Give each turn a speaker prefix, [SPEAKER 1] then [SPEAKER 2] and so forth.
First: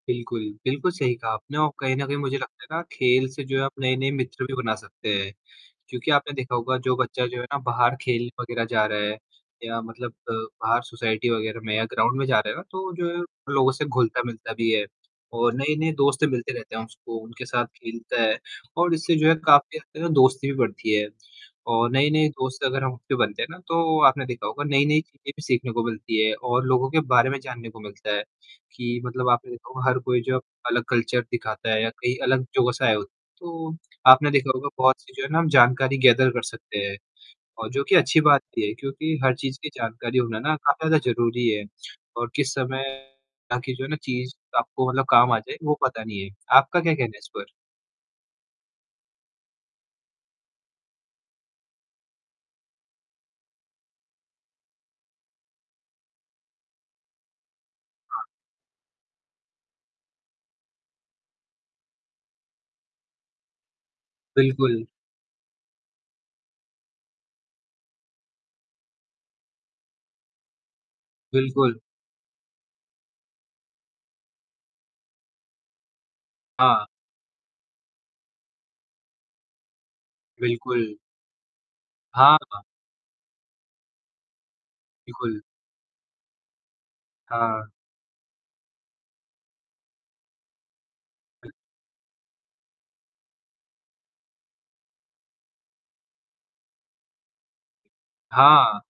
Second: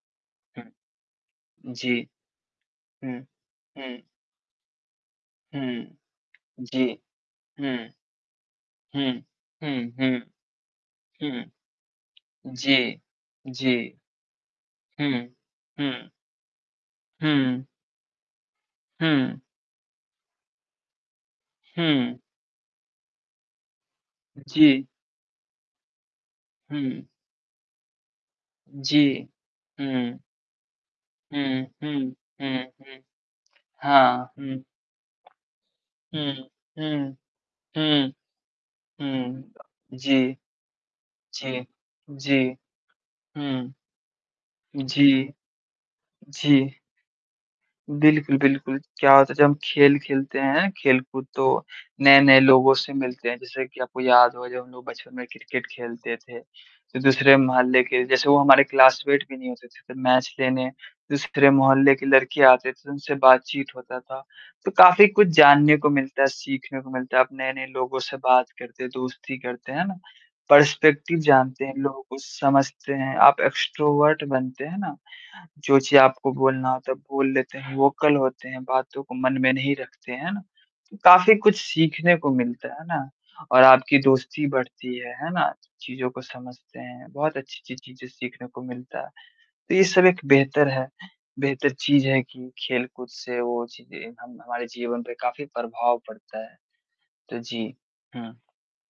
[SPEAKER 1] बिल्कुल,
[SPEAKER 2] हुँ।
[SPEAKER 1] बिल्कुल सही कहा आपने और
[SPEAKER 2] जी।
[SPEAKER 1] कहीं न कहीं मुझे लगता है ना
[SPEAKER 2] हुँ,
[SPEAKER 1] खेल से जो है आप
[SPEAKER 2] हुँ।
[SPEAKER 1] नए-नए मित्र भी बना सकते हैं।
[SPEAKER 2] हुँ।
[SPEAKER 1] क्योंकि आपने देखा होगा
[SPEAKER 2] जी,
[SPEAKER 1] जो बच्चा जो है ना
[SPEAKER 2] हुँ।
[SPEAKER 1] बाहर खेलने वगैरह जा रहा
[SPEAKER 2] हुँ।
[SPEAKER 1] है, या
[SPEAKER 2] हुँ,
[SPEAKER 1] मतलब
[SPEAKER 2] हुँ।
[SPEAKER 1] बाहर सोसाइटी वगैरह
[SPEAKER 2] हुँ।
[SPEAKER 1] में या ग्राउंड में जा रहा है ना। तो
[SPEAKER 2] जी,
[SPEAKER 1] जो है वो लोगों से
[SPEAKER 2] जी।
[SPEAKER 1] घुलता-मिलता भी है
[SPEAKER 2] हुँ।
[SPEAKER 1] और नए-नए
[SPEAKER 2] हुँ।
[SPEAKER 1] दोस्त मिलते रहते हैं उसको, उनके साथ
[SPEAKER 2] हुँ।
[SPEAKER 1] खेलता है और इससे जो है
[SPEAKER 2] हुँ।
[SPEAKER 1] काफ़ी हद तक दोस्ती भी बढ़ती है और
[SPEAKER 2] हुँ।
[SPEAKER 1] नए-नए दोस्त अगर हम उससे बनते हैं ना तो आपने देखा
[SPEAKER 2] जी।
[SPEAKER 1] नई-नई चीज़ें भी सीखने को मिलती है और लोगों के
[SPEAKER 2] हुँ।
[SPEAKER 1] बारे में जानने को मिलता है कि
[SPEAKER 2] जी।
[SPEAKER 1] मतलब आपने देखा होगा हर
[SPEAKER 2] हुँ।
[SPEAKER 1] कोई जो अलग कल्चर
[SPEAKER 2] हुँ,
[SPEAKER 1] दिखाता है या
[SPEAKER 2] हुँ।
[SPEAKER 1] कहीं अलग
[SPEAKER 2] हुँ,
[SPEAKER 1] जगह से आया
[SPEAKER 2] हुँ।
[SPEAKER 1] होता है। तो आपने
[SPEAKER 2] हाँ,
[SPEAKER 1] देखा
[SPEAKER 2] हुँ।
[SPEAKER 1] होगा बहुत सी जो है ना हम जानकारी गैदर
[SPEAKER 2] हुँ,
[SPEAKER 1] कर सकते हैं।
[SPEAKER 2] हुँ,
[SPEAKER 1] और जो कि
[SPEAKER 2] हुँ,
[SPEAKER 1] अच्छी बात भी है क्योंकि हर
[SPEAKER 2] हुँ,
[SPEAKER 1] चीज़ की जानकारी
[SPEAKER 2] जी,
[SPEAKER 1] होना ना काफ़ी ज़्यादा ज़रूरी है
[SPEAKER 2] जी,
[SPEAKER 1] और
[SPEAKER 2] जी।
[SPEAKER 1] किस समय
[SPEAKER 2] हुँ,
[SPEAKER 1] आपकी जो है ना चीज़ आपको मतलब
[SPEAKER 2] जी,
[SPEAKER 1] काम आ जाये वो पता नहीं है।
[SPEAKER 2] जी।
[SPEAKER 1] आपका क्या कहना है इस पर?
[SPEAKER 2] बिल्कुल, बिल्कुल। क्या होता है जब हम खेल खेलते हैं, खेल-कूद, तो नए-नए लोगों से मिलते हैं। जैसे कि आपको याद होगा जब हम लोग बचपन में क्रिकेट खेलते थे, तो दूसरे मोहल्ले के
[SPEAKER 1] हाँ।
[SPEAKER 2] जैसे वो हमारे क्लासमेट भी नहीं होते थे। तो मैच लेने, दूसरे मोहल्ले के लड़के आते थे, तो उनसे बातचीत होता था। तो
[SPEAKER 1] बिल्कुल।
[SPEAKER 2] काफ़ी कुछ जानने को मिलता है, सीखने को मिलता है। आप नए-नए लोगों से बात करते हैं, दोस्ती करते हैं। है ना? पर्सपेक्टिव जानते हैं,
[SPEAKER 1] बिल्कुल।
[SPEAKER 2] लोगों को समझते हैं। आप एक्सट्रोवर्ट बनते हैं ना, जो चीज़ आपको बोलना
[SPEAKER 1] हाँ।
[SPEAKER 2] होता है बोल लेते हैं, वोकल होते हैं, बातों को मन में नहीं रखते। है ना?
[SPEAKER 1] बिल्कुल।
[SPEAKER 2] तो काफ़ी कुछ सीखने को
[SPEAKER 1] हाँ, हाँ।
[SPEAKER 2] मिलता है। है ना? और आपकी दोस्ती बढ़ती है। है
[SPEAKER 1] बिल्कुल।
[SPEAKER 2] ना? चीज़ को समझते हैं, बहुत
[SPEAKER 1] हाँ, हाँ।
[SPEAKER 2] अच्छी-अच्छी चीज़ें सीखने को मिलता है। तो ये सब एक बेहतर है बेहतर चीज़ है कि खेल-कूद से वो चीज़ें हम-हमारे जीवन पे काफ़ी प्रभाव पड़ता है। तो जी हुँ।
[SPEAKER 1] हाँ।